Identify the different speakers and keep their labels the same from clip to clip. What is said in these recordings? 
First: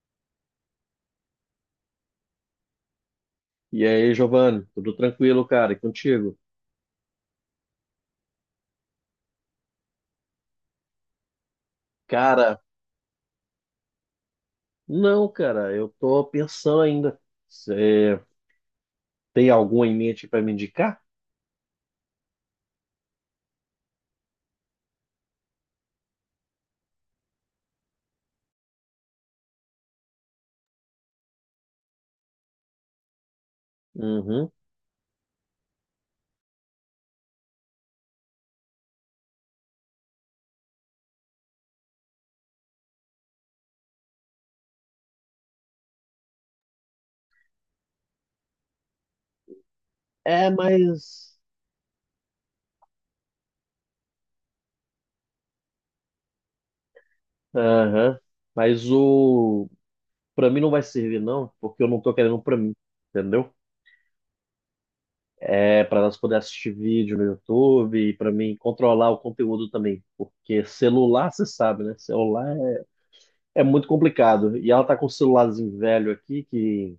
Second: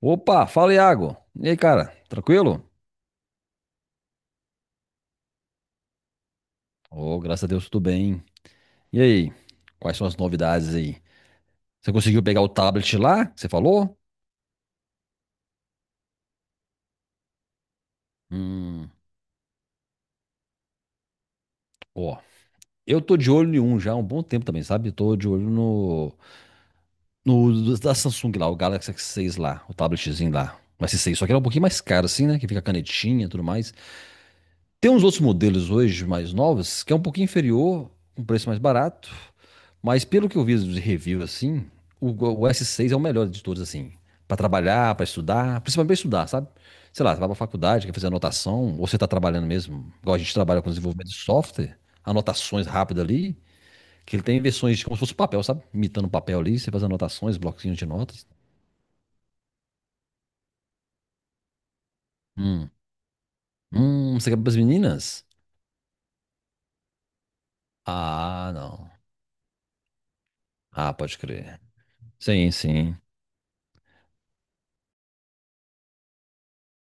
Speaker 1: Opa, fala Iago. E aí, cara? Tranquilo?
Speaker 2: E aí, Giovanni, tudo tranquilo, cara? E contigo?
Speaker 1: Oh, graças a Deus, tudo bem. E aí? Quais são as novidades aí? Você conseguiu pegar o
Speaker 2: Cara,
Speaker 1: tablet lá, que você falou?
Speaker 2: não, cara, eu tô pensando ainda. Você
Speaker 1: Hum,
Speaker 2: tem algum em mente para me indicar?
Speaker 1: ó. Eu tô de olho em um já há um bom tempo também, sabe? Tô de olho no da Samsung lá, o Galaxy S6 lá, o tabletzinho lá. O S6, só que ele é um pouquinho mais caro assim, né? Que fica a canetinha e tudo mais.
Speaker 2: Uhum.
Speaker 1: Tem uns outros modelos hoje mais novos que é um pouquinho inferior, um preço mais barato, mas pelo que eu vi de review assim, o S6 é o melhor de todos assim, para trabalhar, para estudar, principalmente para estudar, sabe? Sei lá, você vai para faculdade, quer fazer anotação, ou você tá trabalhando mesmo, igual a gente
Speaker 2: É,
Speaker 1: trabalha com desenvolvimento de
Speaker 2: mas.
Speaker 1: software, anotações rápidas ali, que ele tem versões como se fosse papel, sabe? Imitando papel ali, você faz anotações, bloquinhos de
Speaker 2: Aham.
Speaker 1: notas.
Speaker 2: Mas o. Pra mim não vai servir, não, porque eu não tô querendo um pra
Speaker 1: Hum,
Speaker 2: mim, entendeu?
Speaker 1: Você quer para as meninas?
Speaker 2: É pra nós poder assistir vídeo no YouTube e pra
Speaker 1: Ah,
Speaker 2: mim
Speaker 1: não.
Speaker 2: controlar o conteúdo também. Porque
Speaker 1: Ah, pode
Speaker 2: celular, você
Speaker 1: crer.
Speaker 2: sabe, né?
Speaker 1: Sim,
Speaker 2: Celular
Speaker 1: sim.
Speaker 2: é muito complicado. E ela tá com um celularzinho velho aqui que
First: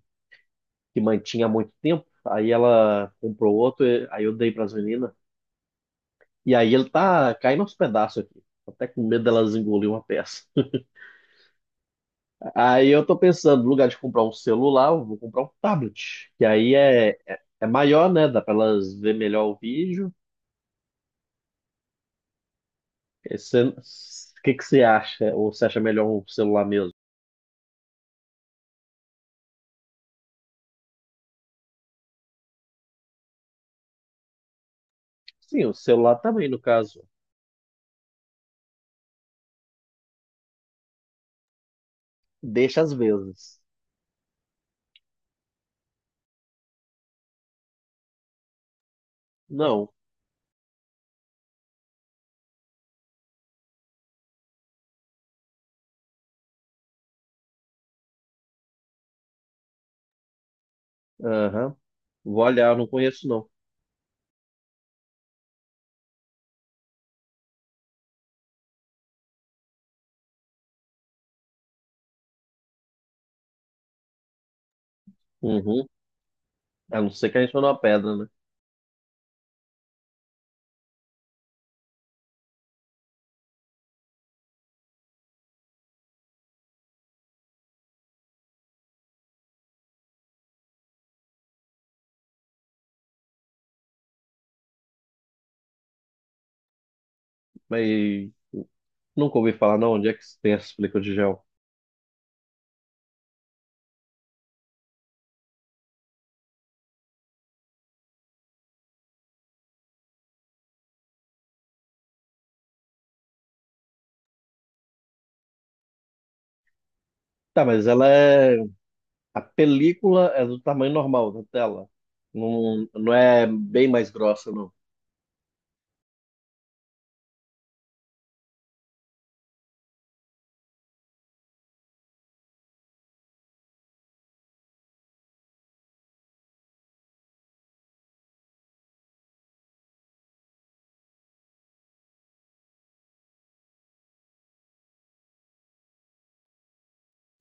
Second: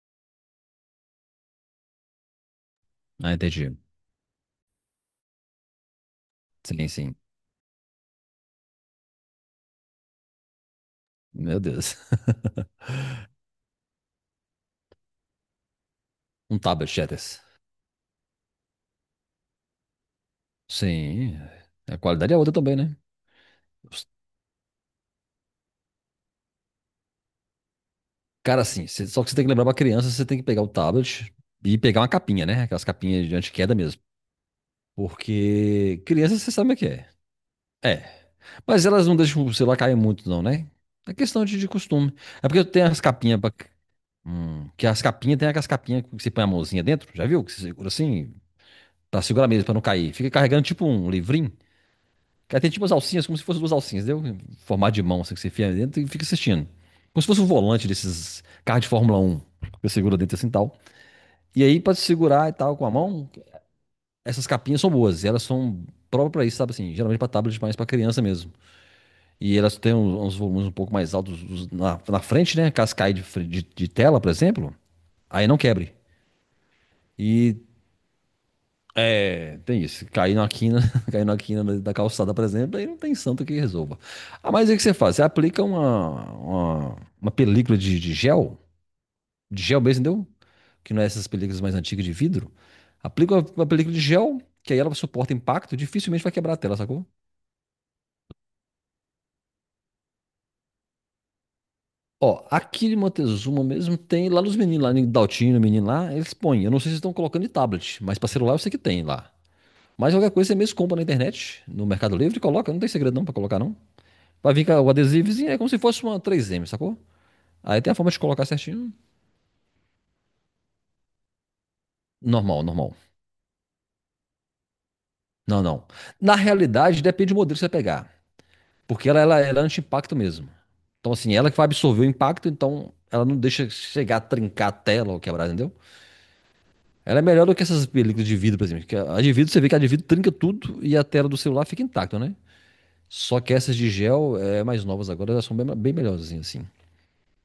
Speaker 2: que mantinha há muito tempo. Aí ela
Speaker 1: Ah,
Speaker 2: comprou
Speaker 1: entendi.
Speaker 2: outro, aí eu dei para as meninas. E aí
Speaker 1: Sim,
Speaker 2: ele
Speaker 1: sim.
Speaker 2: tá caindo aos pedaços aqui. Tô até com medo delas engolir uma peça.
Speaker 1: Meu Deus.
Speaker 2: Aí eu tô pensando, no lugar de comprar um celular, eu vou comprar um tablet. Que
Speaker 1: Um
Speaker 2: aí
Speaker 1: tablet
Speaker 2: é,
Speaker 1: Shatters.
Speaker 2: é, é maior, né? Dá para elas ver melhor o vídeo.
Speaker 1: Sim. A qualidade é outra também, né? Os-
Speaker 2: O que que você acha? Ou você acha melhor um celular mesmo?
Speaker 1: Cara, assim, só que você tem que lembrar pra criança, você tem que pegar o tablet e pegar uma capinha, né? Aquelas capinhas de anti-queda mesmo.
Speaker 2: Sim, o
Speaker 1: Porque
Speaker 2: celular
Speaker 1: criança, você
Speaker 2: também, no
Speaker 1: sabe o que
Speaker 2: caso.
Speaker 1: é. É. Mas elas não deixam o celular cair muito, não, né? É questão de costume. É porque eu
Speaker 2: Deixa
Speaker 1: tenho
Speaker 2: às
Speaker 1: as capinhas pra.
Speaker 2: vezes.
Speaker 1: Que as capinhas, tem aquelas capinhas que você põe a mãozinha dentro, já viu? Que você segura assim, pra segurar mesmo, pra não
Speaker 2: Não.
Speaker 1: cair. Fica carregando tipo um livrinho. Cara, tem tipo umas alcinhas, como se fossem duas alcinhas, deu? Formato de mão, assim, que você enfia dentro e fica assistindo. Como se fosse um volante desses carros de Fórmula 1. Você segura dentro assim e tal. E aí,
Speaker 2: Aham.
Speaker 1: pra se
Speaker 2: Vou
Speaker 1: segurar e tal
Speaker 2: olhar, eu
Speaker 1: com a
Speaker 2: não
Speaker 1: mão,
Speaker 2: conheço, não.
Speaker 1: essas capinhas são boas. E elas são próprias pra isso, sabe assim? Geralmente pra tablet, mas pra criança mesmo. E elas têm uns volumes um pouco mais altos na frente, né? Caso caia de tela, por exemplo, aí não
Speaker 2: Uhum.
Speaker 1: quebre.
Speaker 2: A não ser que a gente
Speaker 1: E
Speaker 2: for numa pedra, né?
Speaker 1: É, tem isso. Cair na quina, cair na quina da calçada, por exemplo, aí não tem santo que resolva. Ah, mas aí o que você faz? Você aplica uma película de gel, de gel mesmo, entendeu? Que não é essas películas mais antigas de vidro. Aplica uma película de gel, que aí ela suporta impacto, dificilmente vai quebrar a tela, sacou?
Speaker 2: Mas nunca ouvi falar, não. Onde é que tem essas películas de gel?
Speaker 1: Ó, aqui de Montezuma mesmo tem lá nos meninos, lá em Daltino, menino lá, eles põem. Eu não sei se estão colocando em tablet, mas pra celular eu sei que tem lá. Mas qualquer coisa você mesmo compra na internet, no Mercado Livre, e coloca, não tem segredo não pra colocar não. Pra vir com o adesivozinho, é como se fosse uma 3M, sacou?
Speaker 2: Tá,
Speaker 1: Aí tem
Speaker 2: mas
Speaker 1: a forma
Speaker 2: ela
Speaker 1: de colocar
Speaker 2: é.
Speaker 1: certinho.
Speaker 2: A película é do tamanho normal da tela.
Speaker 1: Normal,
Speaker 2: Não,
Speaker 1: normal.
Speaker 2: não é bem mais grossa, não.
Speaker 1: Não, não. Na realidade, depende do modelo que você pegar. Porque ela é anti-impacto mesmo. Então, assim, ela que vai absorver o impacto, então ela não deixa chegar a trincar a tela ou quebrar, entendeu? Ela é melhor do que essas películas de vidro, por exemplo. Que a de vidro, você vê que a de vidro trinca tudo e a tela do celular fica intacta, né? Só que essas de gel, é mais novas agora, elas são bem, bem melhores, assim.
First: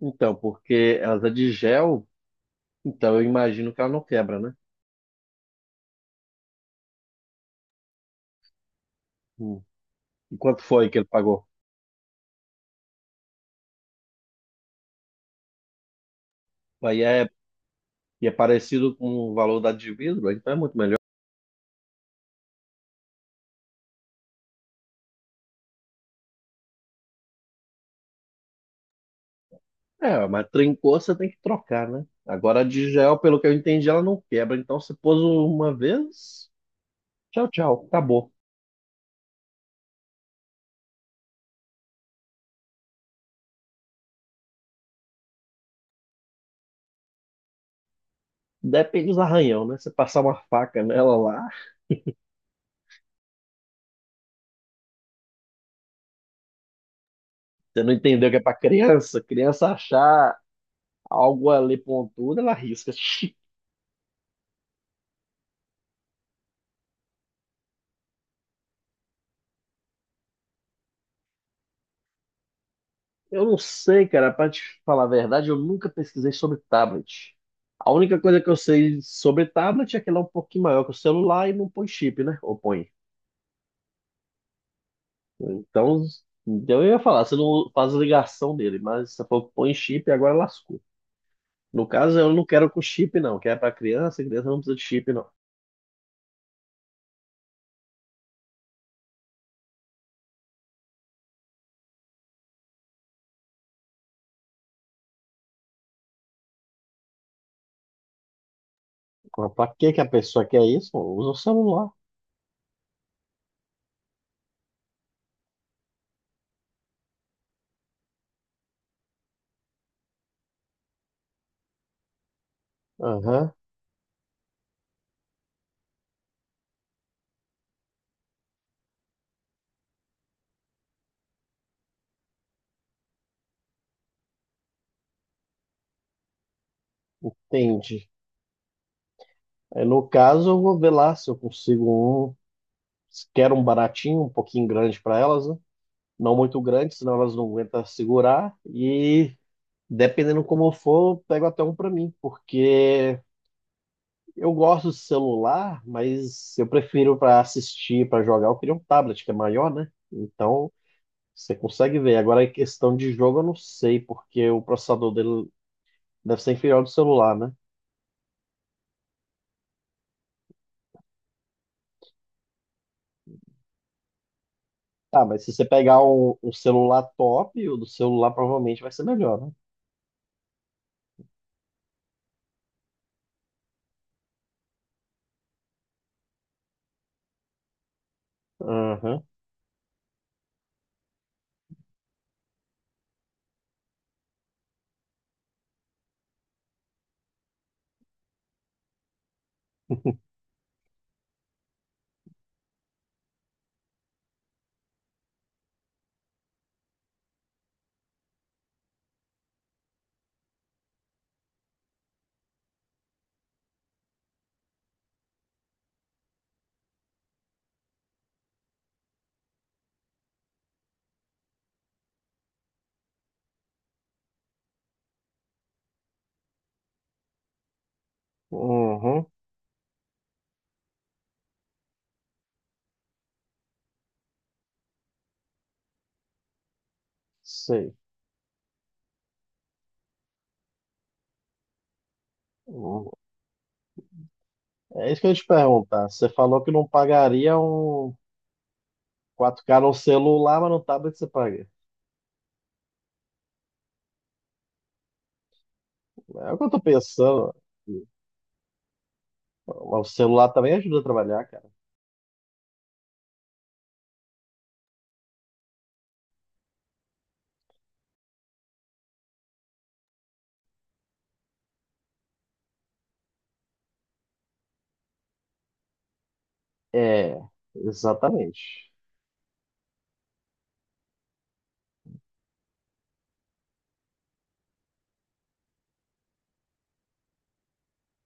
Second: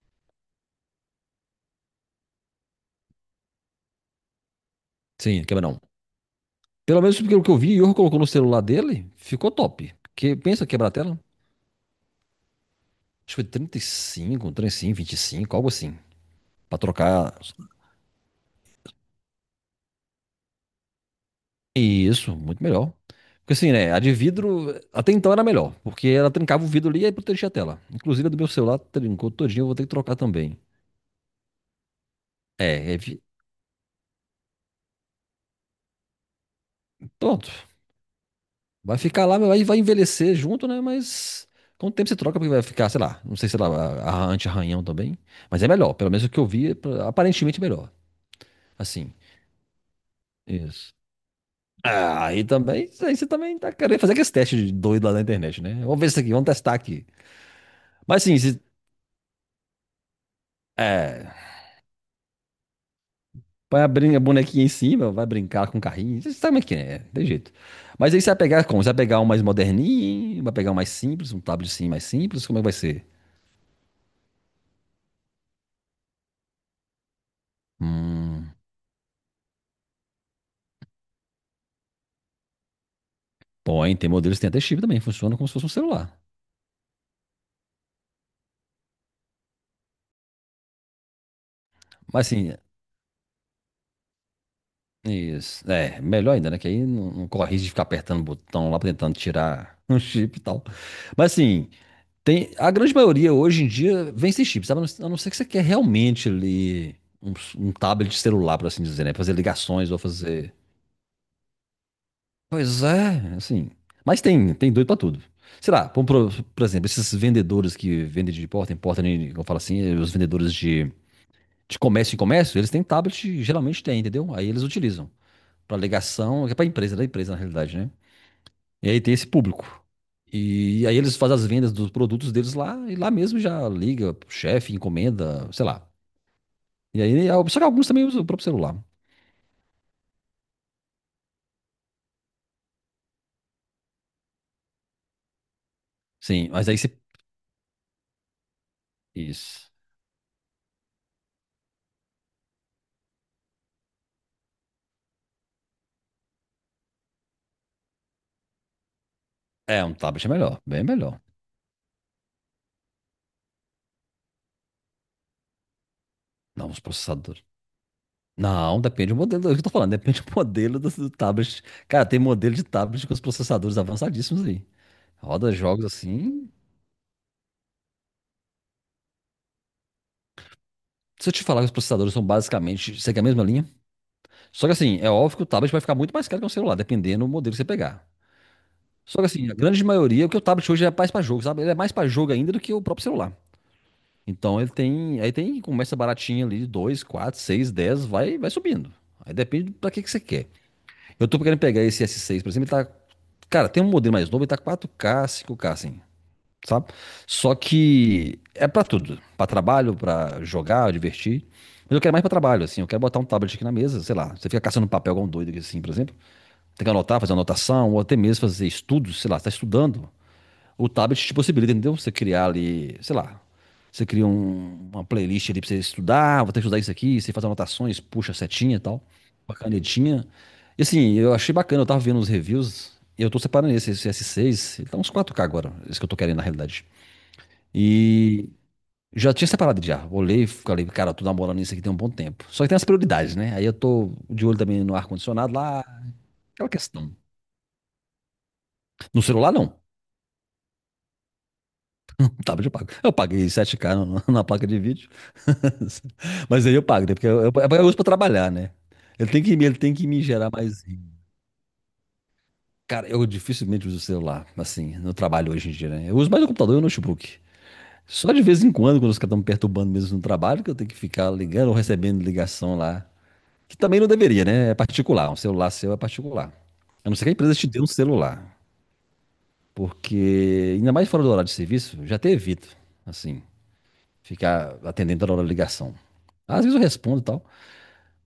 Speaker 2: Então, porque ela é de gel, então eu imagino que ela não quebra, né?
Speaker 1: Sim, quebra não. Pelo menos pelo que eu vi, o Iorgo colocou no celular dele, ficou
Speaker 2: Hum.
Speaker 1: top. Porque
Speaker 2: E quanto
Speaker 1: pensa quebrar
Speaker 2: foi
Speaker 1: a
Speaker 2: que ele
Speaker 1: tela. Acho
Speaker 2: pagou?
Speaker 1: que foi trinta e cinco, 35, 25, algo assim. Pra
Speaker 2: Aí é,
Speaker 1: trocar.
Speaker 2: e é parecido com o valor da de vidro, então é muito melhor.
Speaker 1: Isso, muito melhor. Porque assim, né? A de vidro, até então era melhor. Porque ela trincava o vidro ali e aí protegia a tela. Inclusive a do meu celular trincou todinho, eu vou ter que trocar
Speaker 2: É, mas
Speaker 1: também.
Speaker 2: trincou, você tem que trocar, né? Agora a de
Speaker 1: É, é
Speaker 2: gel,
Speaker 1: vi-
Speaker 2: pelo que eu entendi, ela não quebra. Então você pôs uma vez, tchau,
Speaker 1: Pronto.
Speaker 2: tchau, acabou.
Speaker 1: Vai ficar lá, vai envelhecer junto, né? Mas com o tempo você troca, porque vai ficar, sei lá, não sei se ela anti-arranhão também. Mas é melhor, pelo menos o que eu vi, é aparentemente melhor.
Speaker 2: Depende
Speaker 1: Assim,
Speaker 2: dos arranhão, né? Você passar uma faca
Speaker 1: isso.
Speaker 2: nela lá,
Speaker 1: Ah, aí também, isso aí você também tá querendo fazer aqueles testes de doido lá na internet, né? Vamos ver isso aqui, vamos testar aqui.
Speaker 2: você não
Speaker 1: Mas
Speaker 2: entendeu que
Speaker 1: sim
Speaker 2: é pra
Speaker 1: se,
Speaker 2: criança, criança achar
Speaker 1: é,
Speaker 2: algo ali pontudo, ela risca.
Speaker 1: Põe a bonequinha em cima, vai brincar com o carrinho, você sabe como é que é, tem jeito. Mas aí você vai pegar como? Você vai pegar um mais moderninho, vai pegar um mais simples, um tabletzinho mais simples, como é que vai ser?
Speaker 2: Eu não sei, cara, pra te falar a verdade, eu nunca pesquisei sobre tablet. A única coisa que
Speaker 1: Hum,
Speaker 2: eu sei sobre tablet é que ele é um pouquinho maior que o celular e não põe chip, né? Ou põe.
Speaker 1: Bom, hein, tem modelos que tem até chip também, funciona como se fosse um
Speaker 2: Então,
Speaker 1: celular.
Speaker 2: então, eu ia falar, você não faz ligação dele, mas você falou que põe chip e agora lascou. No caso,
Speaker 1: Mas
Speaker 2: eu não
Speaker 1: assim,
Speaker 2: quero com chip, não, que é pra criança, criança não precisa de chip, não.
Speaker 1: isso, é, melhor ainda, né? Que aí não corre risco de ficar apertando o botão lá, tentando tirar um chip e tal. Mas assim, tem, a grande maioria hoje em dia vem sem chip, sabe? A não ser que você quer realmente ali um tablet celular, por assim dizer, né? Fazer
Speaker 2: Pra
Speaker 1: ligações
Speaker 2: que
Speaker 1: ou
Speaker 2: que a pessoa
Speaker 1: fazer.
Speaker 2: quer isso? Usa o celular.
Speaker 1: Pois é, assim. Mas tem doido pra tudo. Sei lá, por exemplo, esses vendedores que vendem de porta em porta, né, como eu falo assim, os vendedores de comércio em comércio, eles têm tablet,
Speaker 2: Aham,
Speaker 1: geralmente tem, entendeu? Aí eles utilizam pra ligação, que é pra empresa, da empresa na realidade, né? E aí tem esse público. E aí eles fazem as vendas dos produtos deles lá, e lá mesmo já liga pro chefe, encomenda, sei lá. E aí, só que alguns também
Speaker 2: entendi.
Speaker 1: usam o próprio celular.
Speaker 2: Aí, no caso, eu vou ver lá se eu consigo um. Se Quero um baratinho, um pouquinho grande para elas, né? Não
Speaker 1: Sim,
Speaker 2: muito
Speaker 1: mas aí
Speaker 2: grande,
Speaker 1: você.
Speaker 2: senão elas não aguentam segurar. E
Speaker 1: Isso.
Speaker 2: dependendo como for, eu pego até um para mim, porque eu gosto de celular, mas eu prefiro para assistir, para jogar. Eu queria um tablet que é maior,
Speaker 1: É,
Speaker 2: né?
Speaker 1: um tablet é melhor,
Speaker 2: Então
Speaker 1: bem melhor.
Speaker 2: você consegue ver. Agora, em questão de jogo, eu não sei, porque o processador dele deve ser
Speaker 1: Não,
Speaker 2: inferior
Speaker 1: os
Speaker 2: ao do celular,
Speaker 1: processadores.
Speaker 2: né?
Speaker 1: Não, depende do modelo, é o que eu tô falando, depende do modelo do tablet. Cara, tem modelo de tablet com os processadores avançadíssimos aí.
Speaker 2: Ah, mas
Speaker 1: Roda
Speaker 2: se você
Speaker 1: jogos
Speaker 2: pegar um,
Speaker 1: assim.
Speaker 2: um celular top, o do celular provavelmente vai ser melhor, né?
Speaker 1: Se eu te falar que os processadores são basicamente, segue a mesma linha. Só que assim, é óbvio que o tablet vai ficar muito mais caro que um celular, dependendo do modelo que você pegar. Só
Speaker 2: Aham,
Speaker 1: que assim, a grande maioria, porque o tablet hoje é mais pra jogo, sabe? Ele é mais pra jogo ainda do que o próprio celular. Então ele tem, aí tem, começa baratinho ali, dois, quatro, seis, 10, vai subindo. Aí depende pra que que você quer. Eu tô querendo pegar esse S6, por exemplo, ele tá, cara, tem um modelo mais novo, ele tá 4K, 5K assim, sabe? Só que é pra tudo, pra trabalho, pra jogar, divertir. Mas eu quero mais pra trabalho, assim, eu quero botar um tablet aqui na mesa, sei lá, você fica caçando um papel igual um doido aqui assim, por exemplo, tem que anotar, fazer anotação, ou até mesmo fazer estudos, sei lá, você tá estudando. O tablet te possibilita, entendeu? Você criar ali, sei lá, você cria uma playlist ali pra você estudar. Ah, vou ter que estudar isso aqui, você faz anotações, puxa a setinha e tal,
Speaker 2: uhum,
Speaker 1: uma canetinha. E assim, eu achei bacana, eu tava vendo os reviews, e eu tô separando esse S6, ele tá uns 4K agora, esse que eu tô querendo na realidade.
Speaker 2: sei.
Speaker 1: E já tinha separado já, olhei e falei, cara, eu tô namorando isso aqui tem um bom tempo. Só que tem as
Speaker 2: Uhum.
Speaker 1: prioridades, né? Aí eu tô de olho também no
Speaker 2: É isso que eu ia te
Speaker 1: ar-condicionado lá,
Speaker 2: perguntar. Você falou
Speaker 1: aquela
Speaker 2: que não
Speaker 1: questão.
Speaker 2: pagaria um
Speaker 1: No celular
Speaker 2: 4K
Speaker 1: não,
Speaker 2: no celular, mas no tablet você paga.
Speaker 1: um tablet eu pago. Eu paguei 7K na placa de vídeo.
Speaker 2: É o que
Speaker 1: Mas
Speaker 2: eu
Speaker 1: aí
Speaker 2: tô
Speaker 1: eu pago, né? Porque eu, eu,
Speaker 2: pensando.
Speaker 1: eu uso pra trabalhar, né? Ele tem que, me- ele tem
Speaker 2: O
Speaker 1: que me
Speaker 2: celular
Speaker 1: gerar
Speaker 2: também
Speaker 1: mais
Speaker 2: ajuda a
Speaker 1: renda.
Speaker 2: trabalhar, cara.
Speaker 1: Cara, eu dificilmente uso o celular, assim, no trabalho hoje em dia, né? Eu uso mais o computador e o notebook. Só de vez em quando, quando os caras estão me perturbando mesmo no trabalho, que eu tenho que ficar ligando ou recebendo ligação lá. Que também não deveria, né? É particular. Um celular seu é particular. A não ser que a
Speaker 2: É,
Speaker 1: empresa te dê um celular.
Speaker 2: exatamente.
Speaker 1: Porque, ainda mais fora do horário de serviço, já até evito, assim, ficar atendendo toda hora a ligação. Às vezes eu respondo e tal,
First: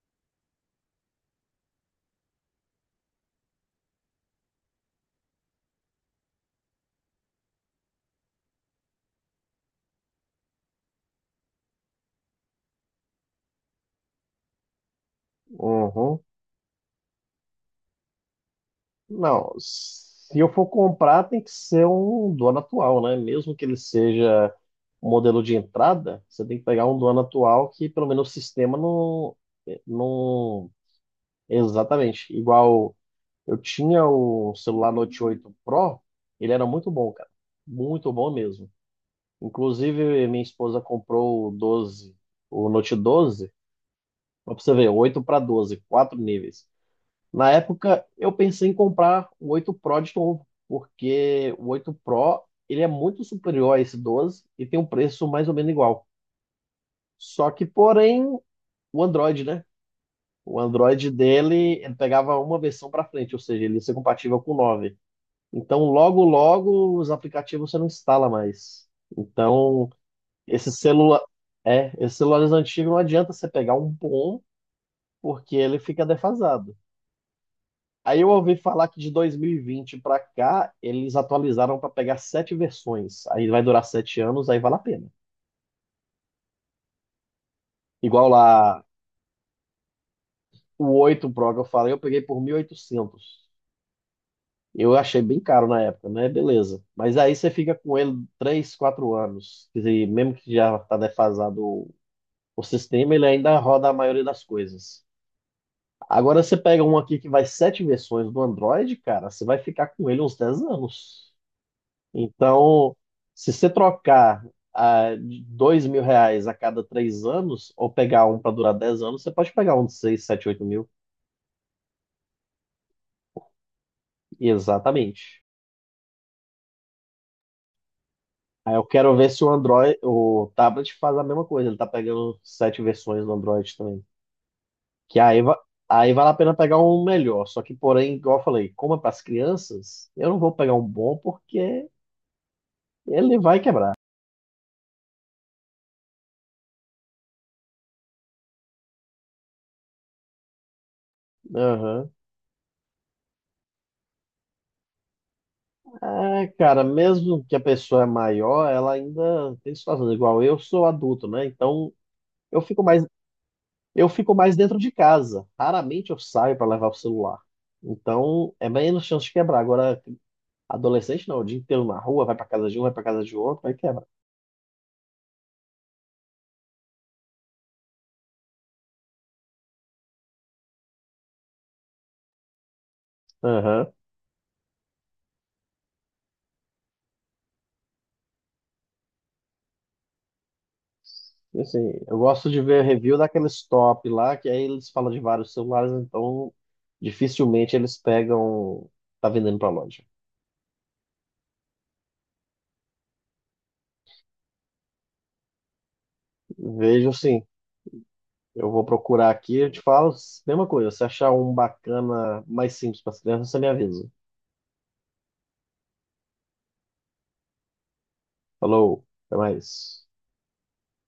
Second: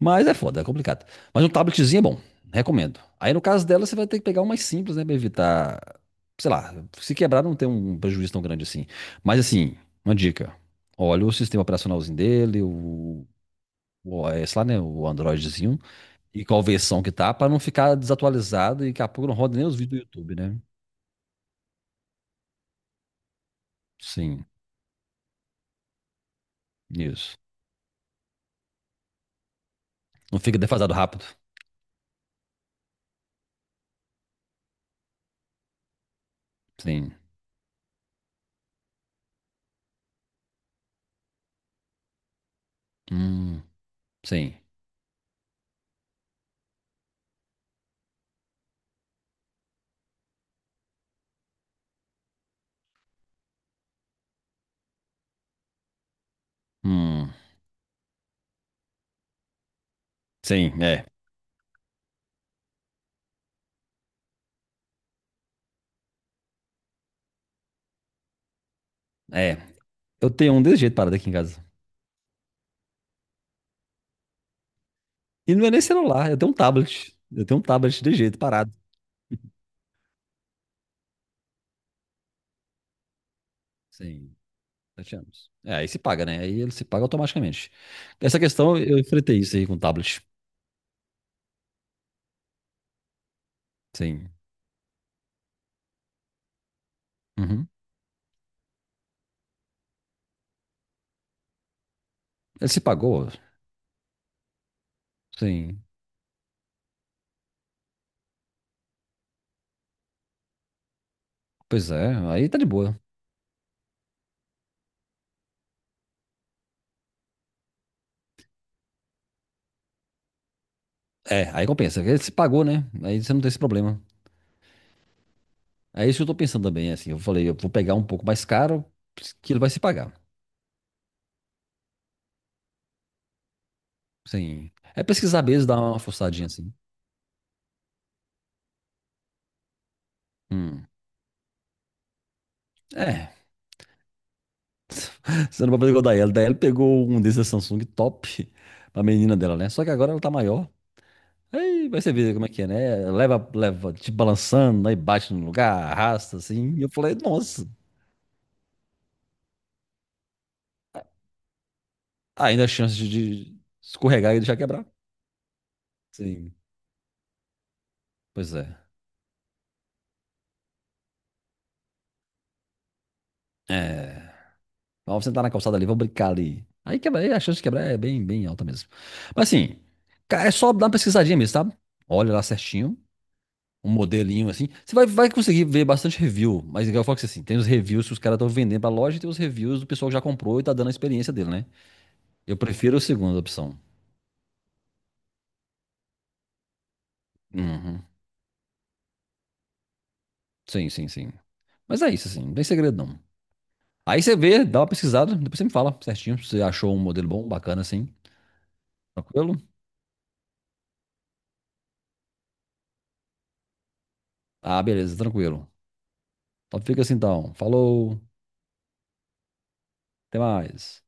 Speaker 1: mas é foda, é complicado. Mas um tabletzinho é bom, recomendo. Aí no caso dela, você vai ter que pegar um mais simples, né, pra evitar, sei lá, se quebrar não tem um prejuízo tão grande assim. Mas assim, uma dica, olha o sistema operacionalzinho dele, o OS lá, né, o Androidzinho,
Speaker 2: Uhum.
Speaker 1: e qual versão que tá, pra não ficar desatualizado e daqui a pouco não
Speaker 2: Não,
Speaker 1: roda nem os vídeos do YouTube,
Speaker 2: se eu
Speaker 1: né?
Speaker 2: for comprar, tem que ser um dono atual, né? Mesmo que ele
Speaker 1: Sim,
Speaker 2: seja modelo de entrada, você tem que pegar um do ano
Speaker 1: isso.
Speaker 2: atual que pelo menos o sistema não,
Speaker 1: Não fica
Speaker 2: não
Speaker 1: defasado rápido.
Speaker 2: exatamente igual eu tinha o celular Note 8 Pro, ele era muito bom,
Speaker 1: Sim.
Speaker 2: cara, muito bom mesmo. Inclusive minha esposa comprou o Note 12,
Speaker 1: Hum,
Speaker 2: mas
Speaker 1: sim.
Speaker 2: pra você ver, 8 para 12 quatro níveis. Na época eu pensei em comprar o 8 Pro de novo, porque o 8 Pro ele é muito superior a esse 12 e tem um preço mais ou menos igual.
Speaker 1: Hum,
Speaker 2: Só que, porém, o Android, né? O
Speaker 1: sim, é.
Speaker 2: Android dele, ele pegava uma versão para frente, ou seja, ele ia ser compatível com o 9. Então, logo, logo, os aplicativos você não instala mais.
Speaker 1: É,
Speaker 2: Então,
Speaker 1: eu tenho um
Speaker 2: esse
Speaker 1: desse jeito parado
Speaker 2: celular,
Speaker 1: aqui em casa.
Speaker 2: é, esses celulares antigos não adianta você pegar um bom,
Speaker 1: E
Speaker 2: porque
Speaker 1: não é
Speaker 2: ele
Speaker 1: nem
Speaker 2: fica
Speaker 1: celular, eu tenho um
Speaker 2: defasado.
Speaker 1: tablet. Eu tenho um tablet de
Speaker 2: Aí eu
Speaker 1: jeito
Speaker 2: ouvi
Speaker 1: parado.
Speaker 2: falar que de 2020 para cá, eles atualizaram para pegar sete versões. Aí vai durar sete
Speaker 1: Sim,
Speaker 2: anos, aí vale a pena.
Speaker 1: 7 anos. É, aí se paga, né? Aí ele se paga automaticamente.
Speaker 2: Igual
Speaker 1: Essa questão,
Speaker 2: lá,
Speaker 1: eu enfrentei isso aí com o tablet.
Speaker 2: o 8 Pro que eu falei, eu peguei por 1.800.
Speaker 1: Sim.
Speaker 2: Eu achei bem caro na época, né? Beleza. Mas aí você
Speaker 1: Uhum.
Speaker 2: fica com ele 3, 4 anos. Quer dizer, mesmo que já está defasado o
Speaker 1: Ele se
Speaker 2: sistema, ele
Speaker 1: pagou?
Speaker 2: ainda roda a maioria das coisas.
Speaker 1: Sim.
Speaker 2: Agora você pega um aqui que vai sete versões do Android, cara, você vai ficar com ele uns 10 anos.
Speaker 1: Pois é, aí tá de
Speaker 2: Então,
Speaker 1: boa.
Speaker 2: se você trocar de R$ 2.000 a cada 3 anos, ou pegar um para durar 10 anos, você pode pegar um de 6, 7, 8 mil.
Speaker 1: É, aí compensa. Ele se pagou, né? Aí você não tem esse problema.
Speaker 2: Exatamente.
Speaker 1: É isso que eu tô pensando também, assim. Eu falei, eu vou pegar um pouco mais
Speaker 2: Aí eu
Speaker 1: caro,
Speaker 2: quero ver se o
Speaker 1: que ele vai se
Speaker 2: Android,
Speaker 1: pagar.
Speaker 2: o tablet faz a mesma coisa. Ele tá pegando sete versões do Android também.
Speaker 1: Sim. É
Speaker 2: Que aí,
Speaker 1: pesquisar mesmo, dar uma
Speaker 2: aí vale a
Speaker 1: forçadinha
Speaker 2: pena
Speaker 1: assim.
Speaker 2: pegar um melhor. Só que, porém, igual eu falei, como é para as crianças, eu não vou pegar um
Speaker 1: Hum.
Speaker 2: bom porque
Speaker 1: É,
Speaker 2: ele vai quebrar.
Speaker 1: você não pode fazer igual da Ellie. Da Ellie pegou um desses Samsung top pra menina dela, né? Só que agora ela tá maior. Aí vai
Speaker 2: Aham.
Speaker 1: você ver como é que é, né? Leva, leva, te balançando, aí bate no lugar, arrasta
Speaker 2: É,
Speaker 1: assim. E
Speaker 2: cara,
Speaker 1: eu falei,
Speaker 2: mesmo que a
Speaker 1: nossa,
Speaker 2: pessoa é maior, ela ainda tem situações igual eu sou adulto, né? Então
Speaker 1: tá
Speaker 2: eu
Speaker 1: ainda a
Speaker 2: fico
Speaker 1: chance
Speaker 2: mais
Speaker 1: de
Speaker 2: eu fico
Speaker 1: escorregar e
Speaker 2: mais
Speaker 1: deixar
Speaker 2: dentro
Speaker 1: quebrar.
Speaker 2: de casa. Raramente eu
Speaker 1: Sim,
Speaker 2: saio para levar o celular. Então
Speaker 1: pois
Speaker 2: é
Speaker 1: é.
Speaker 2: menos chance de quebrar. Agora, adolescente não, o dia inteiro na rua, vai pra casa de um, vai pra casa de outro, vai quebra.
Speaker 1: É. Vamos sentar na calçada ali, vamos brincar ali. Aí quebra, aí a chance de quebrar é bem, bem alta mesmo. Mas assim, é só dar uma pesquisadinha mesmo, tá? Olha lá certinho. Um
Speaker 2: Aham.
Speaker 1: modelinho assim. Você vai conseguir ver bastante review, mas eu falo que assim, tem os reviews que os caras estão vendendo pra loja e tem os reviews do pessoal que já comprou e tá dando a experiência dele,
Speaker 2: E
Speaker 1: né?
Speaker 2: assim, eu gosto
Speaker 1: Eu
Speaker 2: de ver
Speaker 1: prefiro a
Speaker 2: review
Speaker 1: segunda
Speaker 2: daqueles
Speaker 1: opção.
Speaker 2: top lá, que aí eles falam de vários celulares, então dificilmente eles
Speaker 1: Uhum.
Speaker 2: pegam, tá vendendo pra loja.
Speaker 1: Sim, sim, sim. Mas é isso, assim, não tem segredo não. Aí você vê, dá uma pesquisada, depois você me fala certinho se você achou um
Speaker 2: Vejo
Speaker 1: modelo
Speaker 2: sim,
Speaker 1: bom, bacana assim.
Speaker 2: eu vou procurar
Speaker 1: Tranquilo?
Speaker 2: aqui, eu te falo, mesma coisa, se achar um bacana mais simples para as crianças, você me avisa.
Speaker 1: Ah, beleza, tranquilo. Então fica assim então. Falou,
Speaker 2: Falou, até mais.
Speaker 1: até mais.